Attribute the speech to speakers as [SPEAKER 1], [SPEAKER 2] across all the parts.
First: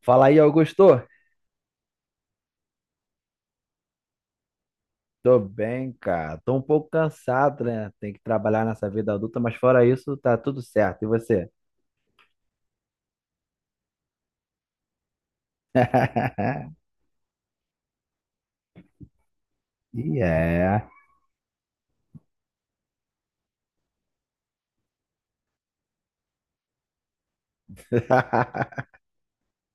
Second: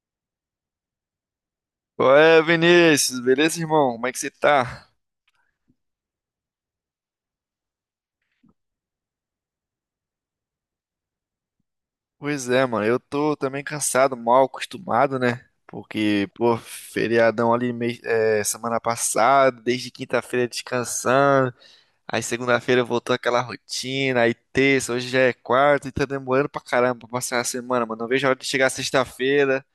[SPEAKER 1] Fala aí, Augusto.
[SPEAKER 2] Qual é, Vinícius? Beleza, irmão? Como é que você tá?
[SPEAKER 1] Tô bem, cara. Tô um pouco cansado, né? Tem que trabalhar nessa vida adulta, mas fora isso, tá tudo certo. E você?
[SPEAKER 2] Pois é, mano. Eu tô também cansado, mal acostumado, né? Porque, pô, feriadão ali é, semana passada, desde quinta-feira
[SPEAKER 1] Yeah.
[SPEAKER 2] descansando. Aí segunda-feira voltou aquela rotina. Aí terça, hoje já é quarta e tá demorando pra caramba pra passar a semana, mano. Não vejo a hora de chegar sexta-feira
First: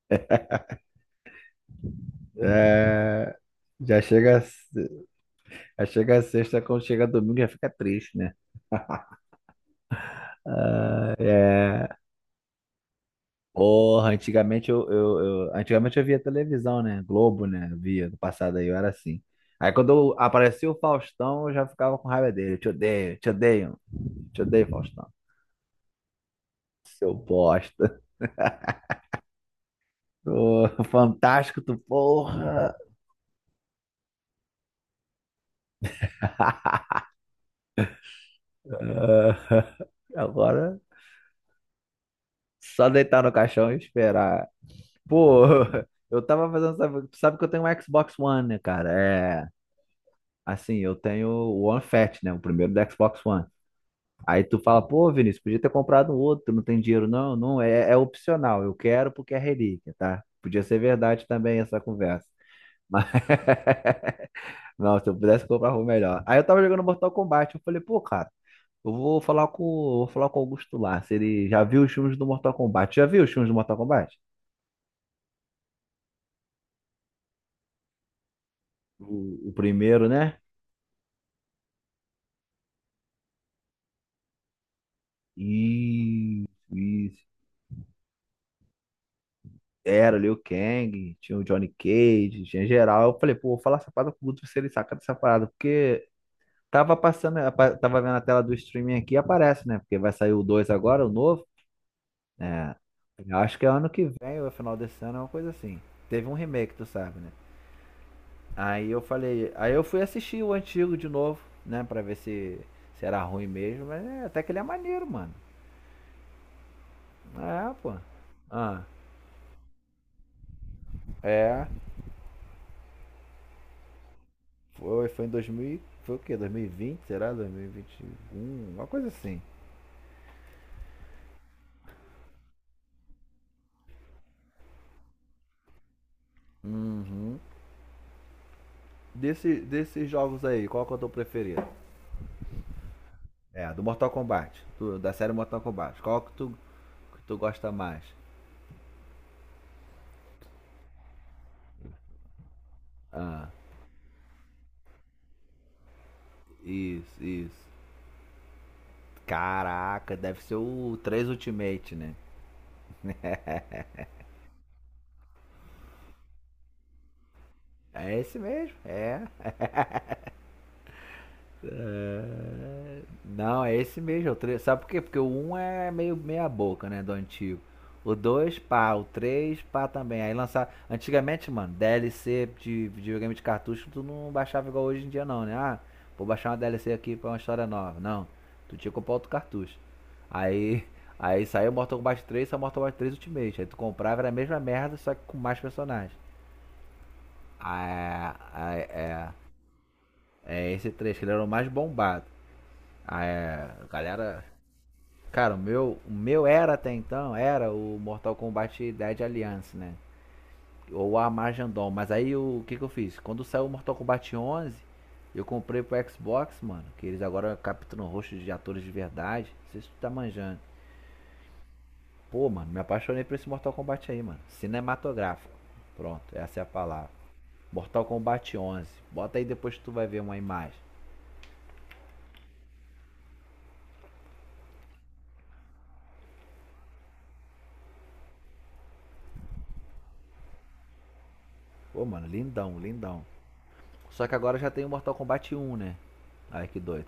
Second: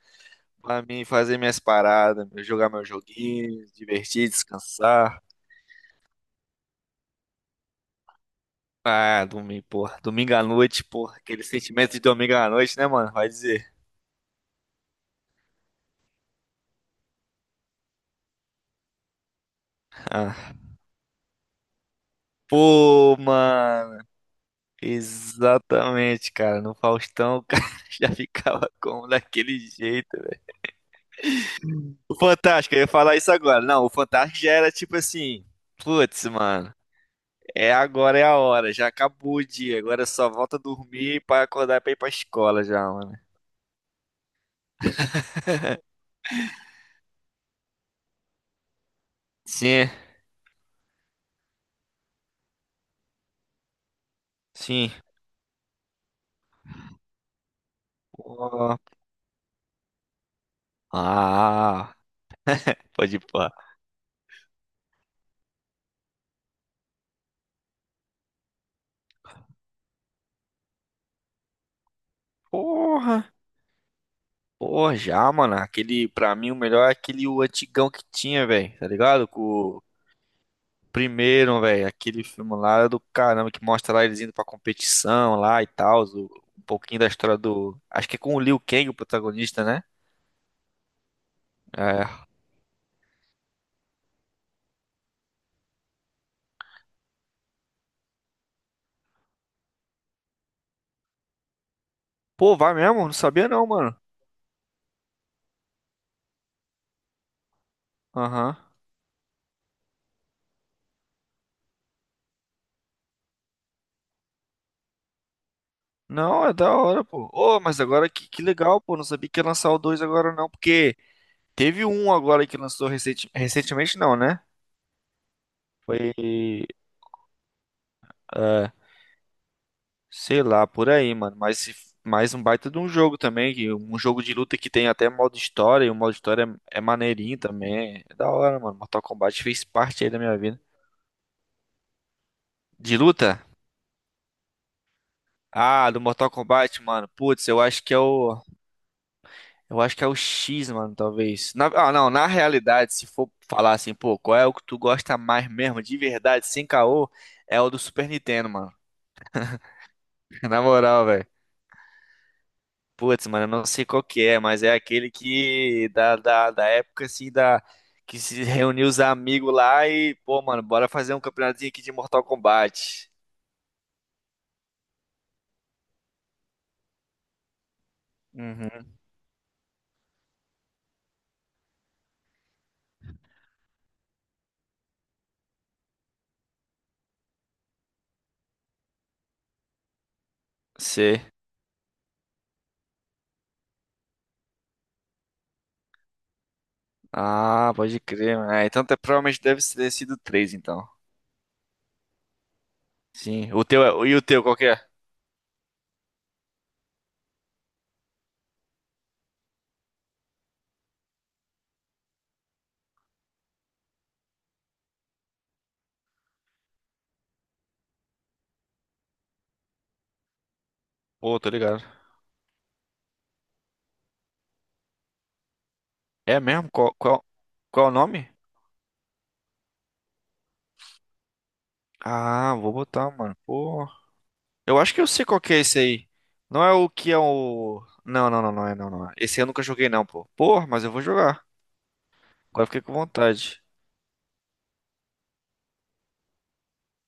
[SPEAKER 2] pra mim fazer minhas paradas, jogar meus
[SPEAKER 1] É,
[SPEAKER 2] joguinhos,
[SPEAKER 1] Já
[SPEAKER 2] divertir,
[SPEAKER 1] chega,
[SPEAKER 2] descansar.
[SPEAKER 1] já chega a sexta, quando chega domingo já fica triste, né?
[SPEAKER 2] Ah, domingo, porra. Domingo à noite, porra. Aquele sentimento
[SPEAKER 1] É...
[SPEAKER 2] de domingo à noite, né, mano? Vai dizer.
[SPEAKER 1] Porra, antigamente antigamente eu via televisão, né? Globo, né? Eu via no passado aí, eu era assim. Aí
[SPEAKER 2] Ah.
[SPEAKER 1] aparecia o Faustão, eu já ficava com raiva dele. Te
[SPEAKER 2] Pô,
[SPEAKER 1] odeio, te odeio,
[SPEAKER 2] mano.
[SPEAKER 1] te odeio, Faustão.
[SPEAKER 2] Exatamente, cara. No
[SPEAKER 1] Seu
[SPEAKER 2] Faustão, o cara
[SPEAKER 1] bosta.
[SPEAKER 2] já ficava como daquele jeito, velho.
[SPEAKER 1] Ô, fantástico, tu
[SPEAKER 2] O
[SPEAKER 1] porra.
[SPEAKER 2] Fantástico, eu ia falar isso agora. Não, o Fantástico já era tipo assim. Putz, mano. É agora, é a hora. Já acabou o
[SPEAKER 1] Ah,
[SPEAKER 2] dia. Agora só volta a
[SPEAKER 1] Agora,
[SPEAKER 2] dormir pra acordar pra ir pra escola já,
[SPEAKER 1] só
[SPEAKER 2] mano.
[SPEAKER 1] deitar no caixão e esperar. Pô, eu tava fazendo. Tu sabe que eu tenho um Xbox One, né, cara? É.
[SPEAKER 2] Sim,
[SPEAKER 1] Assim, eu tenho o One Fat, né? O primeiro do Xbox One. Aí tu fala,
[SPEAKER 2] sim.
[SPEAKER 1] pô, Vinícius, podia ter comprado um outro, não tem dinheiro. Não, não, é opcional. Eu
[SPEAKER 2] Pô.
[SPEAKER 1] quero porque é relíquia, tá? Podia ser verdade também essa
[SPEAKER 2] Ah,
[SPEAKER 1] conversa. Mas,
[SPEAKER 2] pode ir, pá.
[SPEAKER 1] não, se eu pudesse comprar algo melhor. Aí eu tava jogando Mortal Kombat, eu falei, pô, cara. Eu vou falar com o Augusto Lars. Ele já viu os filmes do Mortal Kombat. Já viu os
[SPEAKER 2] Porra.
[SPEAKER 1] filmes do Mortal Kombat?
[SPEAKER 2] Pô, já, mano. Aquele, pra mim, o melhor é aquele o antigão que tinha, velho. Tá ligado? Com
[SPEAKER 1] O
[SPEAKER 2] o
[SPEAKER 1] primeiro, né?
[SPEAKER 2] primeiro, velho. Aquele filme lá era do caramba que mostra lá eles indo pra competição lá e tal.
[SPEAKER 1] E,
[SPEAKER 2] Um pouquinho da
[SPEAKER 1] e
[SPEAKER 2] história do. Acho que é com o Liu Kang, o protagonista, né?
[SPEAKER 1] era o Liu Kang, tinha o Johnny
[SPEAKER 2] É.
[SPEAKER 1] Cage, tinha geral. Eu falei, pô, vou falar essa parada com o Guto se ele saca dessa parada, porque tava passando, tava vendo a tela do streaming aqui e aparece, né? Porque vai sair o 2 agora, o novo.
[SPEAKER 2] Pô, vai
[SPEAKER 1] É,
[SPEAKER 2] mesmo? Não
[SPEAKER 1] eu
[SPEAKER 2] sabia
[SPEAKER 1] acho que
[SPEAKER 2] não,
[SPEAKER 1] é ano
[SPEAKER 2] mano.
[SPEAKER 1] que vem, ou é final desse ano, é uma coisa assim. Teve um remake, tu sabe, né?
[SPEAKER 2] Aham.
[SPEAKER 1] Aí eu falei, aí eu fui assistir o antigo de novo, né, pra ver se era ruim mesmo, mas é, até que ele é maneiro, mano.
[SPEAKER 2] Não, é da hora, pô. Ô,
[SPEAKER 1] É,
[SPEAKER 2] mas
[SPEAKER 1] pô.
[SPEAKER 2] agora que legal,
[SPEAKER 1] Ah,
[SPEAKER 2] pô. Não sabia que ia lançar o dois agora não, porque
[SPEAKER 1] é,
[SPEAKER 2] teve um agora que lançou recentemente, não, né?
[SPEAKER 1] foi em 2000,
[SPEAKER 2] Foi.
[SPEAKER 1] foi o quê? 2020, será? 2021,
[SPEAKER 2] É,
[SPEAKER 1] uma coisa assim.
[SPEAKER 2] sei lá, por aí, mano. Mas mais um baita de um jogo também, que um jogo de luta que tem até modo história, e o modo história é maneirinho
[SPEAKER 1] Uhum.
[SPEAKER 2] também. É da hora, mano. Mortal Kombat fez parte
[SPEAKER 1] Desses
[SPEAKER 2] aí da minha
[SPEAKER 1] jogos
[SPEAKER 2] vida.
[SPEAKER 1] aí, qual que é o teu preferido?
[SPEAKER 2] De luta?
[SPEAKER 1] É, do Mortal Kombat, da série Mortal
[SPEAKER 2] Ah, do
[SPEAKER 1] Kombat,
[SPEAKER 2] Mortal Kombat, mano.
[SPEAKER 1] que tu
[SPEAKER 2] Putz, eu
[SPEAKER 1] gosta
[SPEAKER 2] acho que é
[SPEAKER 1] mais?
[SPEAKER 2] o. Eu acho que é o X, mano, talvez. Ah, não, na realidade, se for
[SPEAKER 1] Ah,
[SPEAKER 2] falar assim, pô, qual é o que tu gosta mais mesmo, de verdade, sem caô,
[SPEAKER 1] isso,
[SPEAKER 2] é
[SPEAKER 1] isso.
[SPEAKER 2] o do Super Nintendo, mano.
[SPEAKER 1] Caraca, deve ser
[SPEAKER 2] Na
[SPEAKER 1] o
[SPEAKER 2] moral, velho.
[SPEAKER 1] 3 Ultimate, né?
[SPEAKER 2] Putz, mano, eu não sei qual que é, mas é aquele que da época assim da
[SPEAKER 1] É
[SPEAKER 2] que
[SPEAKER 1] esse
[SPEAKER 2] se
[SPEAKER 1] mesmo,
[SPEAKER 2] reuniu os
[SPEAKER 1] é.
[SPEAKER 2] amigos lá e, pô, mano, bora fazer um campeonatozinho aqui de Mortal
[SPEAKER 1] É,
[SPEAKER 2] Kombat.
[SPEAKER 1] não, é esse mesmo. É o três. Sabe por quê? Porque o um é meio meia boca, né, do antigo. O dois
[SPEAKER 2] Uhum.
[SPEAKER 1] pá. O 3 pá também. Aí lançar... Antigamente, mano, DLC de videogame de cartucho, tu não baixava igual hoje em dia não, né? Ah, vou baixar uma DLC aqui pra uma história nova. Não. Tu tinha que comprar outro cartucho. Aí...
[SPEAKER 2] Sei.
[SPEAKER 1] Aí saiu Mortal Kombat 3 Ultimate. Aí tu comprava, era a mesma merda, só que com mais personagens.
[SPEAKER 2] Ah, pode
[SPEAKER 1] Ah,
[SPEAKER 2] crer, mano. Ah, então
[SPEAKER 1] é, é,
[SPEAKER 2] provavelmente deve ter sido
[SPEAKER 1] é
[SPEAKER 2] três,
[SPEAKER 1] é
[SPEAKER 2] então.
[SPEAKER 1] esse 3 que ele era o mais bombado. Ah,
[SPEAKER 2] Sim. O
[SPEAKER 1] é,
[SPEAKER 2] teu
[SPEAKER 1] a
[SPEAKER 2] é, e o teu
[SPEAKER 1] galera.
[SPEAKER 2] qual que é?
[SPEAKER 1] Cara, o meu era até então, era o Mortal Kombat Dead Alliance, né? Ou a Armagedon. Mas aí o que que eu fiz? Quando saiu o Mortal Kombat 11, eu comprei pro Xbox, mano. Que eles agora capturam rostos de atores de verdade. Não sei se tu tá manjando.
[SPEAKER 2] Pô, tô ligado.
[SPEAKER 1] Pô, mano, me apaixonei por esse Mortal Kombat aí, mano. Cinematográfico. Pronto,
[SPEAKER 2] É
[SPEAKER 1] essa é a
[SPEAKER 2] mesmo? Qual,
[SPEAKER 1] palavra.
[SPEAKER 2] qual, qual é o
[SPEAKER 1] Mortal
[SPEAKER 2] nome?
[SPEAKER 1] Kombat 11. Bota aí depois que tu vai ver uma imagem.
[SPEAKER 2] Ah, vou botar, mano. Pô. Eu acho que eu sei qual que é esse aí. Não é o que é o. Não, não, não, não é, não, não. É. Esse eu nunca joguei, não, pô. Pô, mas eu vou jogar.
[SPEAKER 1] Pô, mano,
[SPEAKER 2] Agora eu
[SPEAKER 1] lindão,
[SPEAKER 2] fiquei com
[SPEAKER 1] lindão.
[SPEAKER 2] vontade.
[SPEAKER 1] Só que agora já tem o Mortal Kombat 1, né? Ai, que doido.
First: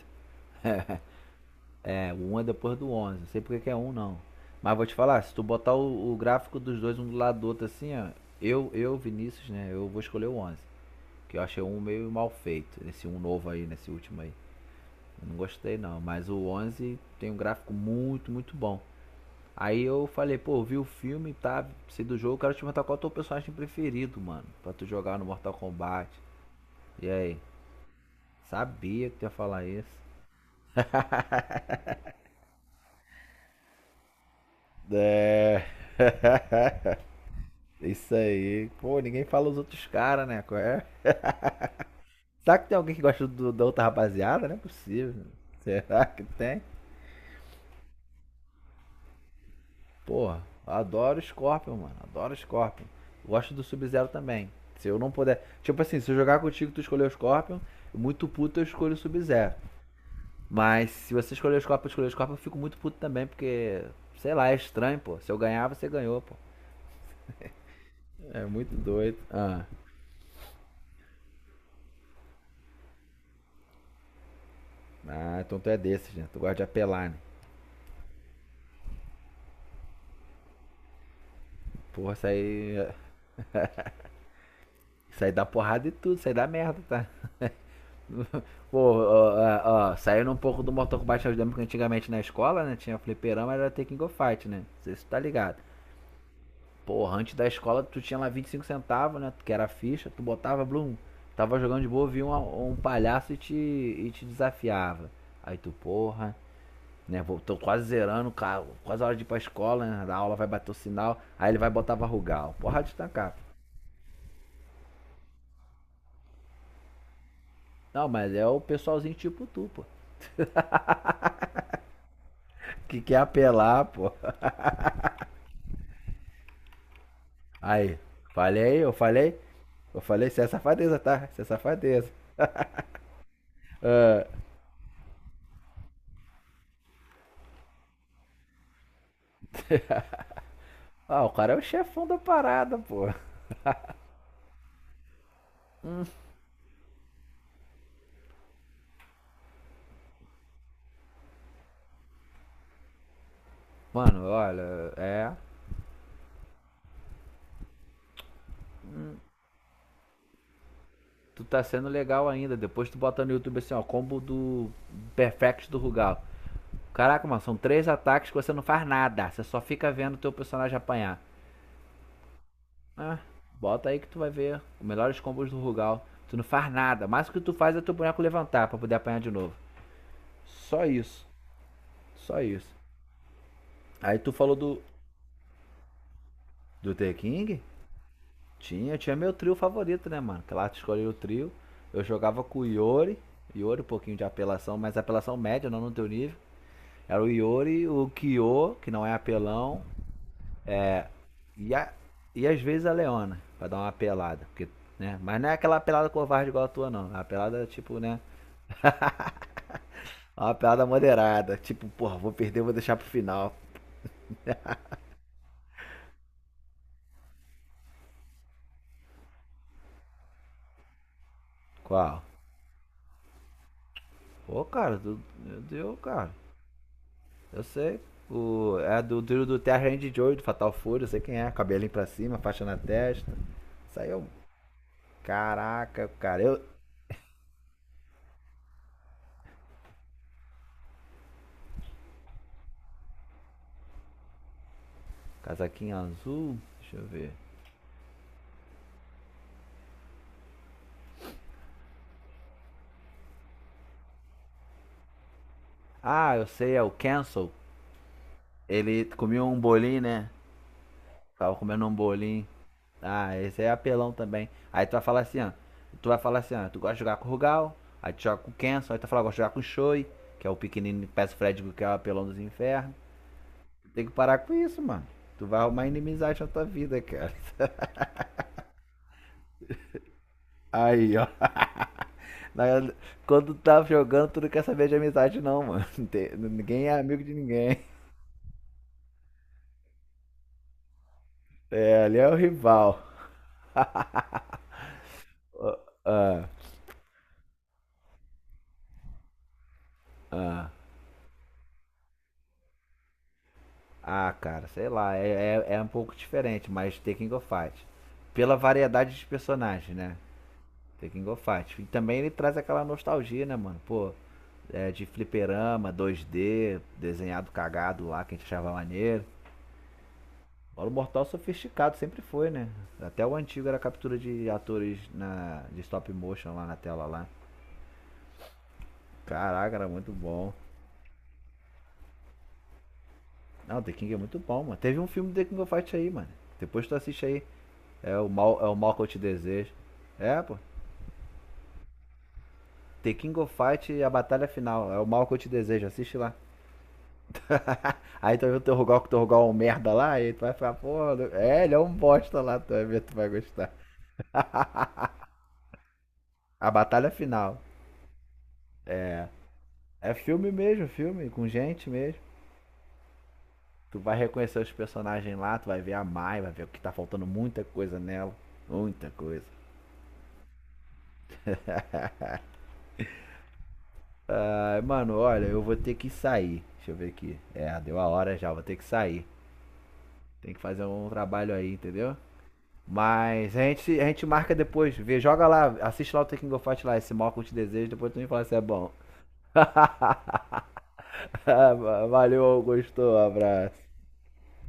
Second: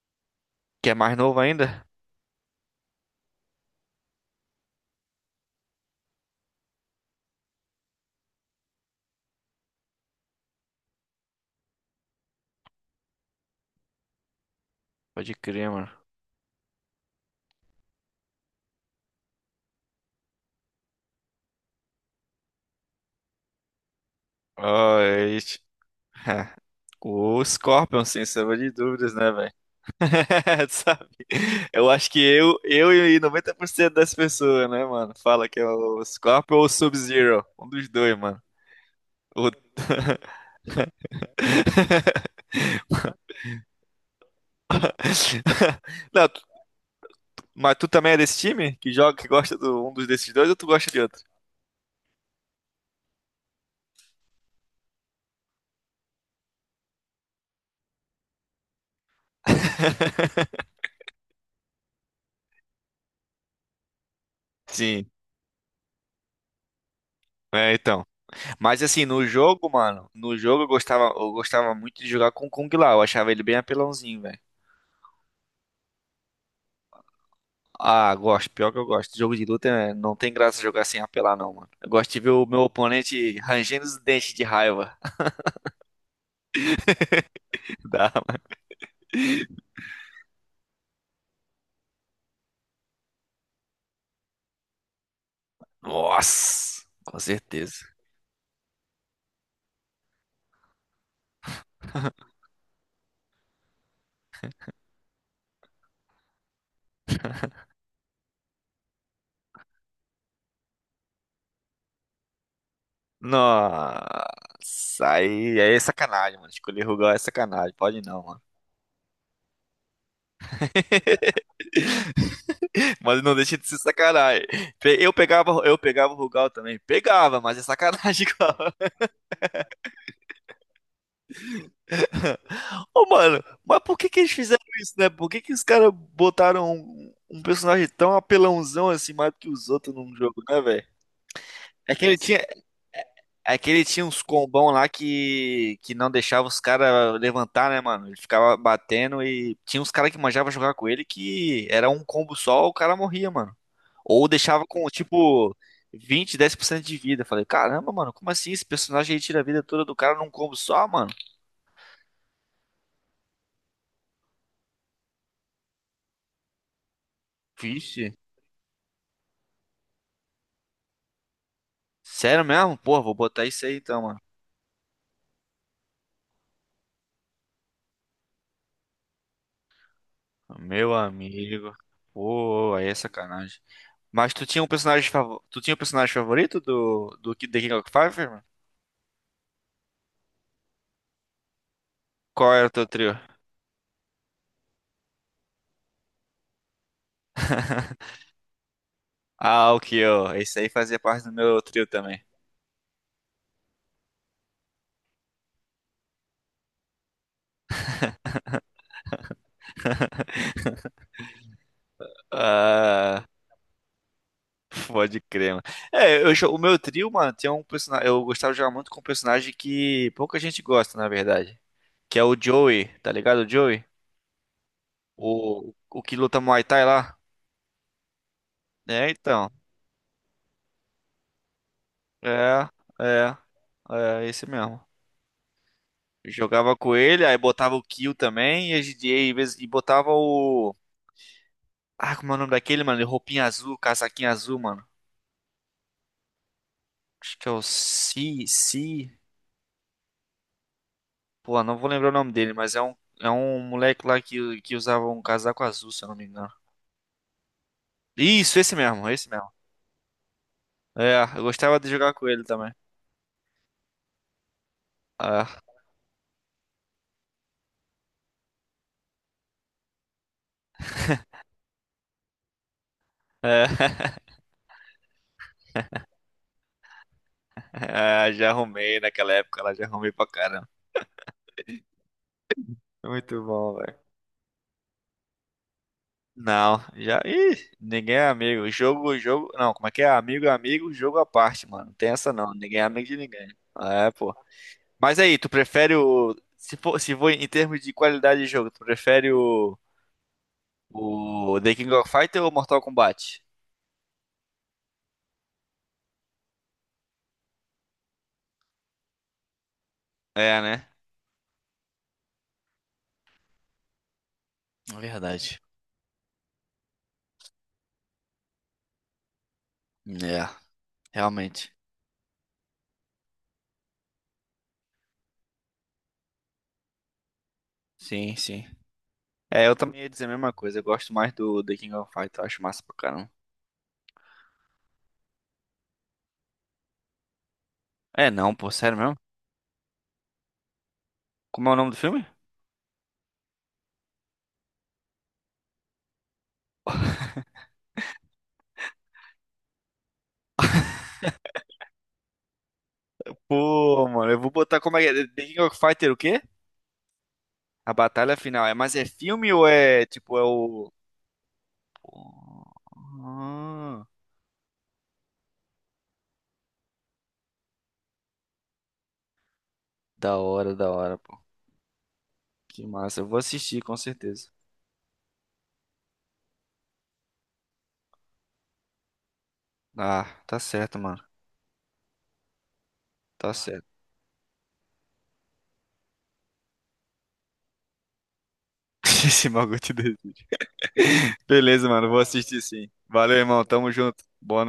[SPEAKER 2] Que é mais novo ainda?
[SPEAKER 1] É, o 1 é depois do onze. Não sei porque que é um não. Mas vou te falar, se tu botar o gráfico dos dois um do lado do outro assim, ó. Vinícius, né? Eu vou escolher o onze. Que eu achei um meio mal feito. Esse um novo aí, nesse último aí. Eu
[SPEAKER 2] Pode
[SPEAKER 1] não
[SPEAKER 2] crer,
[SPEAKER 1] gostei
[SPEAKER 2] mano.
[SPEAKER 1] não. Mas o 11 tem um gráfico muito, muito bom. Aí eu falei, pô, vi o filme, tá? Sei do jogo, quero te perguntar qual é o teu personagem preferido, mano. Pra tu
[SPEAKER 2] Ah,
[SPEAKER 1] jogar no
[SPEAKER 2] é
[SPEAKER 1] Mortal
[SPEAKER 2] isso.
[SPEAKER 1] Kombat. E aí?
[SPEAKER 2] O Scorpion, sem sombra de
[SPEAKER 1] Sabia
[SPEAKER 2] dúvidas,
[SPEAKER 1] que tu ia
[SPEAKER 2] né, velho?
[SPEAKER 1] falar isso.
[SPEAKER 2] Sabe? Eu acho que eu e 90% das pessoas, né, mano?
[SPEAKER 1] É
[SPEAKER 2] Fala que é o Scorpion ou o Sub-Zero. Um dos
[SPEAKER 1] isso
[SPEAKER 2] dois, mano.
[SPEAKER 1] aí. Pô, ninguém fala
[SPEAKER 2] O-
[SPEAKER 1] os outros caras, né? Qual é? Será que tem alguém que gosta da outra rapaziada? Não é possível. Será que
[SPEAKER 2] Não,
[SPEAKER 1] tem?
[SPEAKER 2] mas tu também é desse time? Que joga, que gosta de um dos desses
[SPEAKER 1] Porra,
[SPEAKER 2] dois ou tu gosta de
[SPEAKER 1] adoro o
[SPEAKER 2] outro?
[SPEAKER 1] Scorpion, mano. Adoro o Scorpion. Gosto do Sub-Zero também. Se eu não puder. Tipo assim, se eu jogar contigo, tu escolher o Scorpion, muito puto eu escolho o Sub-Zero. Mas se você escolher o Scorpion, eu escolher o Scorpion, eu fico muito puto também, porque. Sei lá, é estranho,
[SPEAKER 2] Sim.
[SPEAKER 1] pô. Se eu ganhar, você ganhou, pô.
[SPEAKER 2] É, então.
[SPEAKER 1] É muito
[SPEAKER 2] Mas assim,
[SPEAKER 1] doido.
[SPEAKER 2] no
[SPEAKER 1] Ah,
[SPEAKER 2] jogo, mano, no jogo eu gostava muito de jogar com o Kung Lao, eu achava ele bem apelãozinho, velho.
[SPEAKER 1] então tu é desses, né? Tu gosta de apelar, né?
[SPEAKER 2] Ah, gosto, pior que eu gosto. Jogo de luta né, não tem graça jogar sem apelar, não, mano. Eu gosto
[SPEAKER 1] Porra,
[SPEAKER 2] de ver o meu
[SPEAKER 1] sair.
[SPEAKER 2] oponente rangendo os dentes de raiva.
[SPEAKER 1] Sair da porrada e tudo, sair da merda, tá?
[SPEAKER 2] Dá, mano.
[SPEAKER 1] Pô, ó, ó, ó, saindo um pouco do Mortal Kombat, eu lembro que antigamente na escola, né? Tinha fliperama, era ter King of Fight, né? Não sei se tu tá ligado.
[SPEAKER 2] Nossa,
[SPEAKER 1] Porra,
[SPEAKER 2] com
[SPEAKER 1] antes da escola
[SPEAKER 2] certeza.
[SPEAKER 1] tu tinha lá 25 centavos, né? Que era a ficha, tu botava, blum. Tava jogando de boa, vinha um palhaço e te desafiava. Aí tu, porra, né? Tô quase zerando, cara, quase a hora de ir pra escola, né? A aula vai bater o sinal, aí ele vai botar Varrugal. Porra de tacar.
[SPEAKER 2] Nossa, aí é sacanagem, mano. Escolher Rugal é sacanagem, pode
[SPEAKER 1] Não,
[SPEAKER 2] não,
[SPEAKER 1] mas
[SPEAKER 2] mano.
[SPEAKER 1] é o pessoalzinho tipo tu, pô. Que quer
[SPEAKER 2] Mas não deixa de ser
[SPEAKER 1] apelar, pô.
[SPEAKER 2] sacanagem. Eu pegava o Rugal também. Pegava, mas é
[SPEAKER 1] Aí,
[SPEAKER 2] sacanagem igual.
[SPEAKER 1] eu falei. Eu falei, isso é safadeza, tá? Isso é safadeza.
[SPEAKER 2] Ô, mano, mas por que que eles fizeram isso, né? Por que que os caras botaram um personagem tão apelãozão assim, mais do que os outros num jogo, né, velho?
[SPEAKER 1] Ah, o cara é o
[SPEAKER 2] É que
[SPEAKER 1] chefão
[SPEAKER 2] ele
[SPEAKER 1] da
[SPEAKER 2] tinha, é
[SPEAKER 1] parada, pô.
[SPEAKER 2] é que ele tinha uns combão lá que não deixava os caras levantar, né, mano? Ele ficava batendo e tinha uns caras que manjava jogar com ele que era um combo só, o cara morria, mano.
[SPEAKER 1] Mano,
[SPEAKER 2] Ou deixava com,
[SPEAKER 1] olha, é.
[SPEAKER 2] tipo, vinte dez por cento de vida. Falei, caramba, mano, como assim? Esse personagem aí tira a vida toda do cara num combo só, mano?
[SPEAKER 1] Tu tá sendo legal ainda. Depois tu bota no YouTube assim, ó, combo do Perfect do Rugal. Caraca, mano, são três
[SPEAKER 2] Vixe.
[SPEAKER 1] ataques que você não faz nada. Você só fica vendo o teu personagem apanhar.
[SPEAKER 2] Sério mesmo? Pô, vou
[SPEAKER 1] Ah,
[SPEAKER 2] botar isso aí
[SPEAKER 1] bota aí
[SPEAKER 2] então,
[SPEAKER 1] que tu
[SPEAKER 2] mano.
[SPEAKER 1] vai ver os melhores combos do Rugal. Tu não faz nada. Mas o que tu faz é teu boneco levantar pra poder apanhar de novo. Só
[SPEAKER 2] Meu
[SPEAKER 1] isso.
[SPEAKER 2] amigo.
[SPEAKER 1] Só isso.
[SPEAKER 2] Pô, aí é sacanagem.
[SPEAKER 1] Aí tu
[SPEAKER 2] Mas
[SPEAKER 1] falou do.
[SPEAKER 2] tu tinha um personagem favorito
[SPEAKER 1] Do The
[SPEAKER 2] do
[SPEAKER 1] King?
[SPEAKER 2] The King of Fighters, mano?
[SPEAKER 1] Tinha meu trio favorito, né, mano? Claro, escolhi o trio. Eu jogava
[SPEAKER 2] Qual
[SPEAKER 1] com o
[SPEAKER 2] era o teu
[SPEAKER 1] Iori.
[SPEAKER 2] trio?
[SPEAKER 1] Iori, um pouquinho de apelação, mas apelação média, não no teu nível. Era o Iori, o Kyo, que não é
[SPEAKER 2] Ah, o
[SPEAKER 1] apelão.
[SPEAKER 2] Kyo. Esse aí fazia parte do meu
[SPEAKER 1] E,
[SPEAKER 2] trio
[SPEAKER 1] a,
[SPEAKER 2] também.
[SPEAKER 1] e às vezes a Leona, pra dar uma apelada. Porque, né? Mas não é aquela apelada covarde igual a tua, não. É uma apelada, tipo, né? É uma apelada moderada. Tipo, porra, vou perder, vou deixar pro
[SPEAKER 2] Ah,
[SPEAKER 1] final.
[SPEAKER 2] pode crer, mano. É, o meu trio, mano, tinha um personagem, eu gostava de jogar muito com um personagem que pouca gente gosta, na verdade, que
[SPEAKER 1] Qual?
[SPEAKER 2] é o Joey, tá ligado? O Joey,
[SPEAKER 1] Ô, cara, tu, meu
[SPEAKER 2] o
[SPEAKER 1] Deus,
[SPEAKER 2] o que
[SPEAKER 1] cara.
[SPEAKER 2] luta Muay Thai lá.
[SPEAKER 1] Eu sei. É a
[SPEAKER 2] É,
[SPEAKER 1] do trio
[SPEAKER 2] então,
[SPEAKER 1] do Terra Randy Joy, do Fatal Fury, eu sei quem é. Cabelinho pra cima, faixa
[SPEAKER 2] É,
[SPEAKER 1] na testa.
[SPEAKER 2] é,
[SPEAKER 1] Saiu,
[SPEAKER 2] é, esse mesmo.
[SPEAKER 1] Caraca, cara.
[SPEAKER 2] Jogava com ele, aí botava o Kill também, e, a gente- e, às vezes- e botava o. Ah, como é o nome daquele, mano? De Roupinha azul, casaquinho azul, mano.
[SPEAKER 1] Casaquinho azul. Deixa eu ver.
[SPEAKER 2] Acho que é o Si, Si. Pô, não vou lembrar o nome dele, mas é um moleque lá que usava um casaco azul, se eu não me
[SPEAKER 1] Ah, eu
[SPEAKER 2] engano.
[SPEAKER 1] sei, é o Cancel.
[SPEAKER 2] Isso, esse
[SPEAKER 1] Ele
[SPEAKER 2] mesmo, esse
[SPEAKER 1] comia
[SPEAKER 2] mesmo.
[SPEAKER 1] um bolinho, né?
[SPEAKER 2] É, eu
[SPEAKER 1] Tava
[SPEAKER 2] gostava
[SPEAKER 1] comendo
[SPEAKER 2] de
[SPEAKER 1] um
[SPEAKER 2] jogar com ele
[SPEAKER 1] bolinho.
[SPEAKER 2] também.
[SPEAKER 1] Ah, esse é apelão também. Aí tu vai falar assim, ó.
[SPEAKER 2] Ah,
[SPEAKER 1] Tu vai falar assim, ó. Tu gosta de jogar com o Rugal, aí tu joga com o Cancel, aí tu fala, gosta de jogar com o Shoei, que é o pequenino peço Fred, que é o apelão dos infernos.
[SPEAKER 2] é,
[SPEAKER 1] Tem que parar com isso, mano. Tu vai arrumar inimizade na tua vida, cara.
[SPEAKER 2] é, já arrumei naquela época lá, já arrumei pra caramba.
[SPEAKER 1] Aí, ó. Na-
[SPEAKER 2] Muito
[SPEAKER 1] Quando
[SPEAKER 2] bom,
[SPEAKER 1] tá
[SPEAKER 2] velho.
[SPEAKER 1] jogando, tu não quer saber de amizade, não, mano. Não tem-
[SPEAKER 2] Não,
[SPEAKER 1] Ninguém é
[SPEAKER 2] já.
[SPEAKER 1] amigo de
[SPEAKER 2] Ih,
[SPEAKER 1] ninguém.
[SPEAKER 2] ninguém é amigo. Jogo, jogo. Não, como é que é? Amigo, é amigo, jogo à parte, mano. Não
[SPEAKER 1] É,
[SPEAKER 2] tem
[SPEAKER 1] ali é
[SPEAKER 2] essa
[SPEAKER 1] o
[SPEAKER 2] não. Ninguém é
[SPEAKER 1] rival.
[SPEAKER 2] amigo de ninguém. É, pô. Mas aí, tu prefere o.
[SPEAKER 1] Ah,
[SPEAKER 2] Se for em termos de qualidade de jogo, tu prefere o.
[SPEAKER 1] ah.
[SPEAKER 2] O The King of Fighter ou Mortal Kombat?
[SPEAKER 1] Ah, cara, sei lá. É um pouco diferente, mas The King of Fight. Pela variedade de personagens, né?
[SPEAKER 2] É, né?
[SPEAKER 1] The King of Fight. E também ele traz aquela nostalgia, né, mano? Pô, é,
[SPEAKER 2] É
[SPEAKER 1] de
[SPEAKER 2] verdade.
[SPEAKER 1] fliperama, 2D, desenhado cagado lá, que a gente achava maneiro.
[SPEAKER 2] É,
[SPEAKER 1] Paulo Mortal
[SPEAKER 2] realmente.
[SPEAKER 1] sofisticado sempre foi, né? Até o antigo era captura de atores de stop motion lá na tela lá.
[SPEAKER 2] Sim, sim. É, eu
[SPEAKER 1] Caraca, era
[SPEAKER 2] também ia
[SPEAKER 1] muito
[SPEAKER 2] dizer a mesma
[SPEAKER 1] bom.
[SPEAKER 2] coisa. Eu gosto mais do The King of Fighter. Eu acho massa pra caramba.
[SPEAKER 1] Não, The King é muito bom, mano. Teve um filme do The King of Fight aí, mano. Depois tu assiste aí.
[SPEAKER 2] É, não,
[SPEAKER 1] É
[SPEAKER 2] pô,
[SPEAKER 1] o mal
[SPEAKER 2] sério
[SPEAKER 1] que eu
[SPEAKER 2] mesmo?
[SPEAKER 1] te desejo. É, pô.
[SPEAKER 2] Como é o nome do filme?
[SPEAKER 1] The King of Fight a batalha final. É o mal que eu te desejo. Assiste lá. Aí tu vai ver o Torrugal que o Torrugal é um merda lá. Aí tu vai ficar, pô, é, ele é um bosta lá. Tu vai ver, tu vai gostar.
[SPEAKER 2] Pô, mano, eu vou botar como é que é? The King of Fighter o quê?
[SPEAKER 1] A batalha final.
[SPEAKER 2] A batalha final é, mas é filme ou é
[SPEAKER 1] É
[SPEAKER 2] tipo é
[SPEAKER 1] filme mesmo,
[SPEAKER 2] o
[SPEAKER 1] filme, com gente mesmo.
[SPEAKER 2] Pô,
[SPEAKER 1] Tu
[SPEAKER 2] ah,
[SPEAKER 1] vai reconhecer os personagens lá, tu vai ver a Mai, vai ver que tá faltando muita coisa nela. Muita coisa.
[SPEAKER 2] da hora, pô. Que massa. Eu vou assistir com certeza.
[SPEAKER 1] Ah, mano, olha, eu vou ter que sair. Deixa eu ver aqui. É, deu a hora já, vou ter que sair.
[SPEAKER 2] Ah,
[SPEAKER 1] Tem
[SPEAKER 2] tá
[SPEAKER 1] que fazer
[SPEAKER 2] certo,
[SPEAKER 1] um
[SPEAKER 2] mano.
[SPEAKER 1] trabalho aí, entendeu?
[SPEAKER 2] Tá
[SPEAKER 1] Mas a
[SPEAKER 2] certo.
[SPEAKER 1] gente, a gente marca depois, vê, joga lá, assiste lá o Taking of Fight lá, esse mal que eu te desejo, depois tu me fala se é bom.
[SPEAKER 2] Esse bagulho te deu. Beleza, mano. Vou assistir
[SPEAKER 1] Valeu,
[SPEAKER 2] sim.
[SPEAKER 1] gostou,
[SPEAKER 2] Valeu, irmão.
[SPEAKER 1] abraço.
[SPEAKER 2] Tamo junto. Boa